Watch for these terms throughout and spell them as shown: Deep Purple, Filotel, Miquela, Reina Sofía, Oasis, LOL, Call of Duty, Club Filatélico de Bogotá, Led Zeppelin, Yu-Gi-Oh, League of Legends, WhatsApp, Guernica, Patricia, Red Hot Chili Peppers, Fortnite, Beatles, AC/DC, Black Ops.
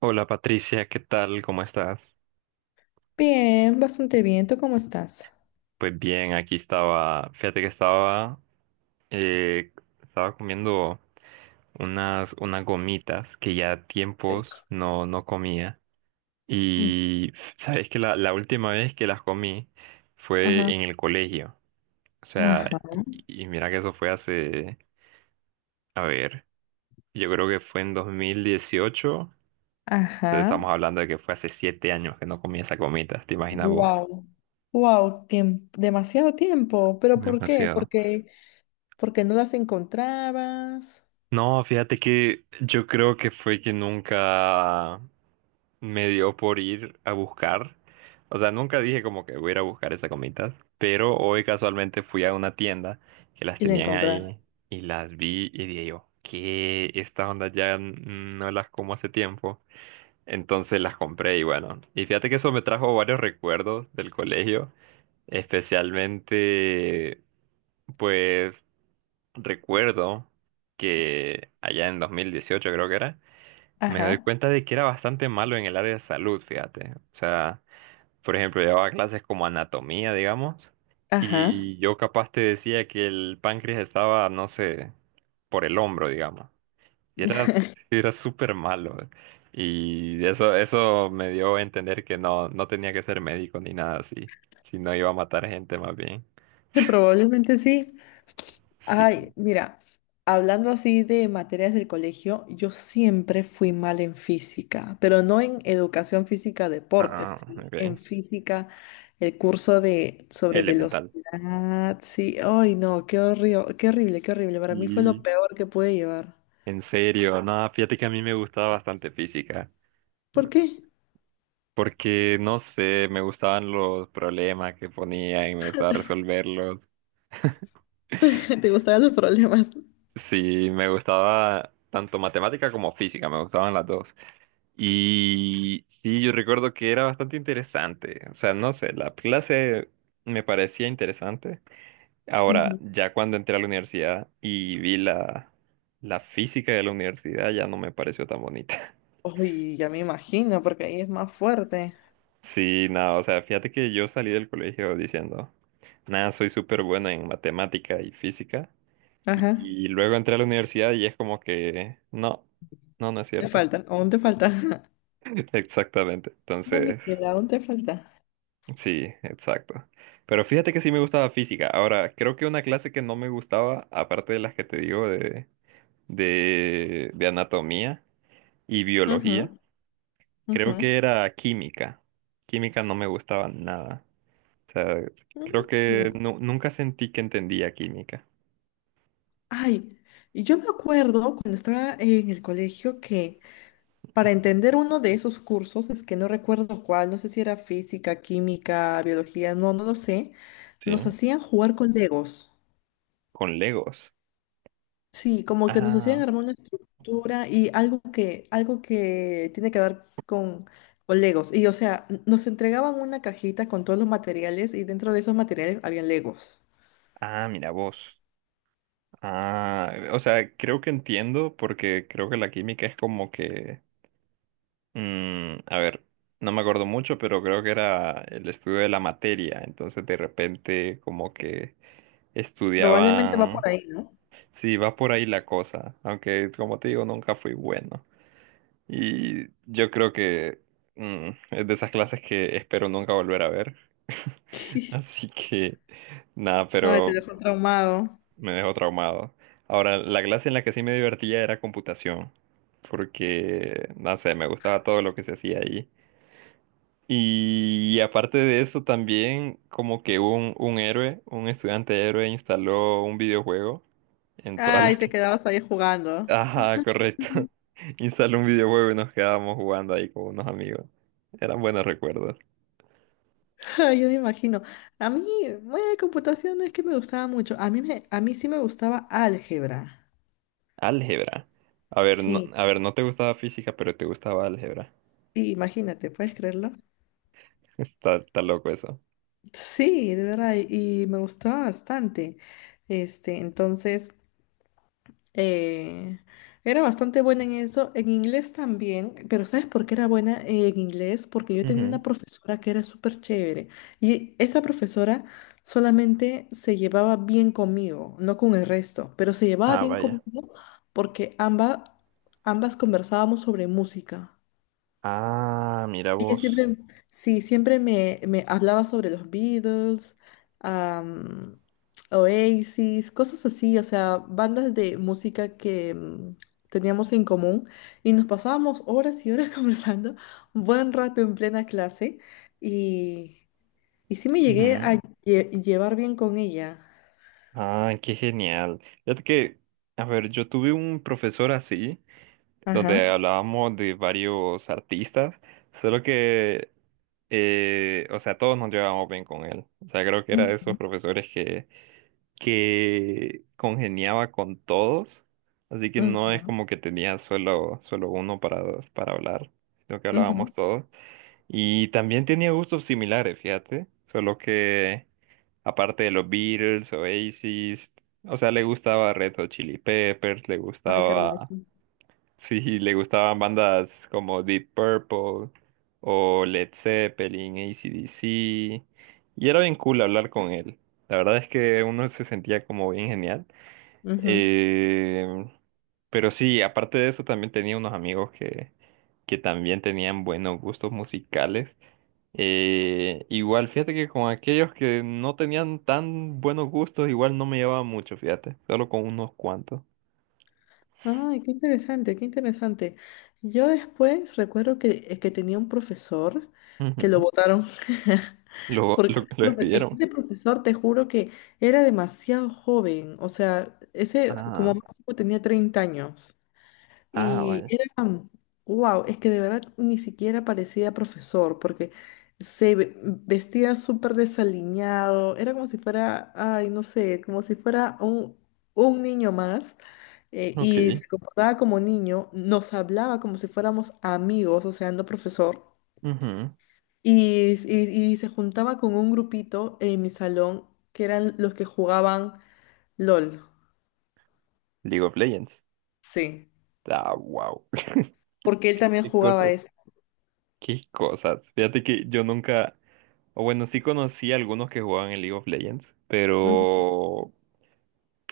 Hola Patricia, ¿qué tal? ¿Cómo estás? Bien, bastante bien. ¿Tú cómo estás? Pues bien, aquí estaba, fíjate que estaba, eh, estaba comiendo unas gomitas que ya tiempos Rico. no, no comía. Mm. Y sabes que la última vez que las comí fue Ajá, en el colegio. O sea, ajá, y mira que eso fue hace, a ver, yo creo que fue en 2018. ajá. Entonces estamos hablando de que fue hace 7 años que no comía esas gomitas, ¿te imaginas vos? Wow, wow, demasiado tiempo. ¿Pero por qué? Demasiado. Porque no las encontrabas No, fíjate que yo creo que fue que nunca me dio por ir a buscar. O sea, nunca dije como que voy a ir a buscar esas gomitas, pero hoy casualmente fui a una tienda que las y la tenían encontraste. ahí y las vi y dije yo, que estas ondas ya no las como hace tiempo. Entonces las compré y bueno, y fíjate que eso me trajo varios recuerdos del colegio, especialmente pues recuerdo que allá en 2018 creo que era, me doy Ajá, cuenta de que era bastante malo en el área de salud, fíjate. O sea, por ejemplo, llevaba clases como anatomía, digamos, ajá. y yo capaz te decía que el páncreas estaba, no sé, por el hombro, digamos. Y era súper malo. Y eso me dio a entender que no, no tenía que ser médico ni nada así, sino iba a matar gente más bien. Probablemente sí. Sí. Ay, mira, hablando así de materias del colegio, yo siempre fui mal en física, pero no en educación física deportes, Ah, sino ok. en física, el curso de sobre Elemental. velocidad, sí, ay no, qué horrible, qué horrible, qué horrible, para mí fue lo Y peor que pude llevar. en serio, no, fíjate que a mí me gustaba bastante física, ¿Por qué? porque no sé, me gustaban los problemas que ponían y me gustaba resolverlos. ¿Te gustaban los problemas? Sí, me gustaba tanto matemática como física, me gustaban las dos. Y sí, yo recuerdo que era bastante interesante. O sea, no sé, la clase me parecía interesante. Ahora, Ujú. ya cuando entré a la universidad y vi la física de la universidad, ya no me pareció tan bonita. Ay, ya me imagino, porque ahí es más fuerte. Sí, no, o sea, fíjate que yo salí del colegio diciendo, nada, soy súper bueno en matemática y física. Ajá, Y luego entré a la universidad y es como que, no, no, no es te cierto. falta, aún te falta. Exactamente. No, Entonces, Miquela, aún te falta. sí, exacto. Pero fíjate que sí me gustaba física. Ahora, creo que una clase que no me gustaba, aparte de las que te digo de anatomía y Ujú, biología, ujú. creo que era química. Química no me gustaba nada. O sea, creo Mm. que nunca sentí que entendía química. Ay, y yo me acuerdo cuando estaba en el colegio que para entender uno de esos cursos, es que no recuerdo cuál, no sé si era física, química, biología, no, no lo sé, ¿Sí? nos hacían jugar con Legos. Con Legos. Sí, como que nos hacían Ah, armar una estructura y algo que tiene que ver con Legos. Y o sea, nos entregaban una cajita con todos los materiales y dentro de esos materiales había Legos. ah, mira vos. Ah, o sea, creo que entiendo porque creo que la química es como que, mm, a ver, no me acuerdo mucho, pero creo que era el estudio de la materia. Entonces de repente como que Probablemente va estudiaban, por ahí, ¿no? sí, va por ahí la cosa, aunque como te digo, nunca fui bueno. Y yo creo que mm, es de esas clases que espero nunca volver a ver. Así que, nada, Ay, te pero dejo traumado. me dejó traumado. Ahora, la clase en la que sí me divertía era computación, porque, no sé, me gustaba todo lo que se hacía ahí. Y aparte de eso, también como que un héroe, un estudiante héroe instaló un videojuego en todas Ay, las... te quedabas ahí jugando. Ajá, correcto. Instaló un videojuego y nos quedábamos jugando ahí con unos amigos. Eran buenos recuerdos. Yo me imagino. A mí, bueno, de computación no es que me gustaba mucho. A mí sí me gustaba álgebra. Álgebra. Sí, A ver, no te gustaba física, pero te gustaba álgebra. sí, imagínate, ¿puedes creerlo? Está loco eso. Sí, de verdad, y me gustaba bastante. Este, entonces. Eh, era bastante buena en eso, en inglés también, pero ¿sabes por qué era buena en inglés? Porque yo tenía Ujú. una profesora que era súper chévere y esa profesora solamente se llevaba bien conmigo, no con el resto, pero se llevaba Ah, bien vaya. conmigo porque ambas conversábamos sobre música. Ah, mira Ella vos. siempre, sí, siempre me hablaba sobre los Beatles, am, Oasis, cosas así, o sea, bandas de música que teníamos en común y nos pasábamos horas y horas conversando, un buen rato en plena clase y, y sí me llegué a Ujú. Llevar bien con ella. Ah, qué genial. Fíjate que, a ver, yo tuve un profesor así, donde Ajá. hablábamos de varios artistas, solo que, o sea, todos nos llevábamos bien con él. O sea, creo que era de Ujú, esos profesores que congeniaba con todos, así que no es ujú, como que tenía solo uno para hablar, sino que ujú. hablábamos todos. Y también tenía gustos similares, fíjate. Solo que, aparte de los Beatles, Oasis, o sea, le gustaba Red Hot Chili Peppers, le Ay, qué hermoso. gustaba, sí, le gustaban bandas como Deep Purple o Led Zeppelin, AC/DC. Y era bien cool hablar con él. La verdad es que uno se sentía como bien genial. Ujú. Eh, pero sí, aparte de eso, también tenía unos amigos que también tenían buenos gustos musicales. Igual, fíjate que con aquellos que no tenían tan buenos gustos, igual no me llevaba mucho, fíjate, solo con unos cuantos. Ay, qué interesante, qué interesante. Yo después recuerdo que, que tenía un profesor que lo Ujú. votaron. Lo, Porque lo, lo es que despidieron. ese profesor, te juro que era demasiado joven. O sea, ese como Ah, máximo tenía 30 años. ah, Y vaya. era, wow, es que de verdad ni siquiera parecía profesor, porque vestía súper desaliñado, era como si fuera, ay, no sé, como si fuera un niño más, y Ok. se comportaba como niño, nos hablaba como si fuéramos amigos, o sea, no profesor, Ujú. y se juntaba con un grupito en mi salón, que eran los que jugaban LOL, League of Legends. sí, Ah, wow. porque él también Qué jugaba cosas, eso. qué cosas. Fíjate que yo nunca, o bueno, sí conocí a algunos que jugaban en League of Legends, Ujú, pero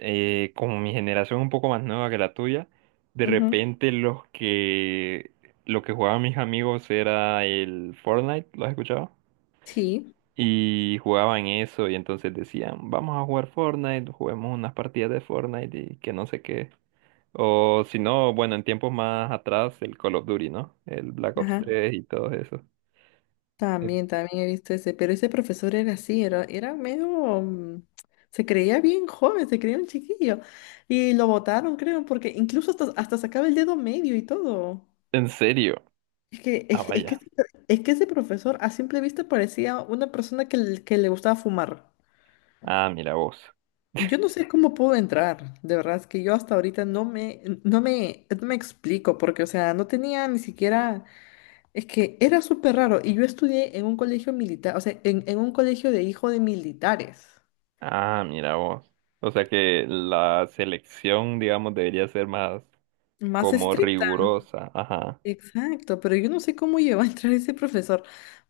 como mi generación un poco más nueva que la tuya, de ujú. repente los que lo que jugaban mis amigos era el Fortnite, ¿lo has escuchado? Sí. Y jugaban eso y entonces decían, vamos a jugar Fortnite, juguemos unas partidas de Fortnite y que no sé qué. O si no, bueno, en tiempos más atrás, el Call of Duty, ¿no? El Black Ops Ajá. 3 y todo eso. En- También he visto ese, pero ese profesor era así, era medio, se creía bien joven, se creía un chiquillo. Y lo botaron, creo, porque incluso hasta sacaba el dedo medio y todo. ¿En serio? Ah, Es que, vaya. ese pro- es que ese profesor a simple vista parecía una persona que le gustaba fumar. Ah, mira vos. Yo no sé cómo pudo entrar, de verdad, es que yo hasta ahorita no me explico, porque, o sea, no tenía ni siquiera... Es que era súper raro y yo estudié en un colegio militar, o sea, en un colegio de hijo de militares. Ah, mira vos. O sea que la selección, digamos, debería ser más Más como estricta, rigurosa. Ajá. exacto, pero yo no sé cómo llegó a entrar ese profesor.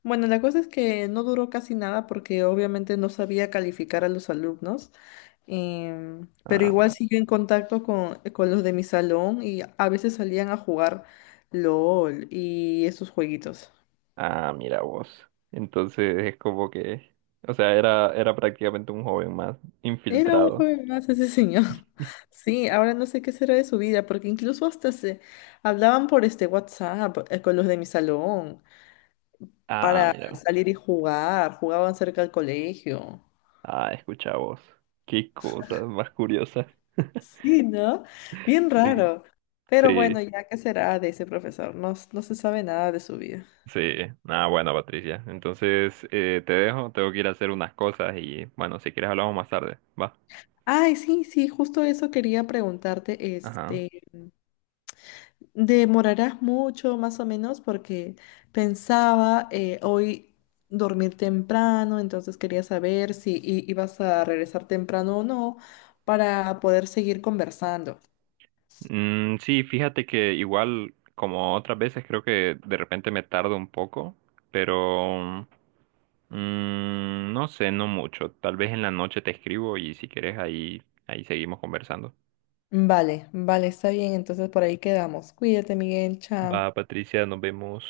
Bueno, la cosa es que no duró casi nada porque obviamente no sabía calificar a los alumnos, pero igual Ah, siguió en contacto con los de mi salón y a veces salían a jugar LOL y esos jueguitos. ah, mira vos. Entonces es como que, o sea, era prácticamente un joven más Era un infiltrado. joven más ese señor. Sí, ahora no sé qué será de su vida, porque incluso hasta se hablaban por este WhatsApp con los de mi salón Ah, para mira vos. salir y jugar, jugaban cerca del colegio. Ah, escucha vos. Qué cosas más curiosas. Sí, ¿no? Bien Sí. raro. Pero Sí, bueno, ya qué será de ese profesor, no, no se sabe nada de su vida. sí. Ah, bueno, Patricia. Entonces te dejo, tengo que ir a hacer unas cosas y bueno, si quieres hablamos más tarde. Va. Ay, sí, sí, justo eso quería preguntarte, Ajá. este, demorarás mucho, más o menos, porque pensaba hoy dormir temprano, entonces quería saber si ibas a regresar temprano o no para poder seguir conversando. Mm, sí, fíjate que igual como otras veces creo que de repente me tardo un poco, pero mm, no sé, no mucho. Tal vez en la noche te escribo y si quieres ahí, ahí seguimos conversando. Vale, vale, está bien, entonces por ahí quedamos. Cuídate, Miguel, Va, chao. Patricia, nos vemos.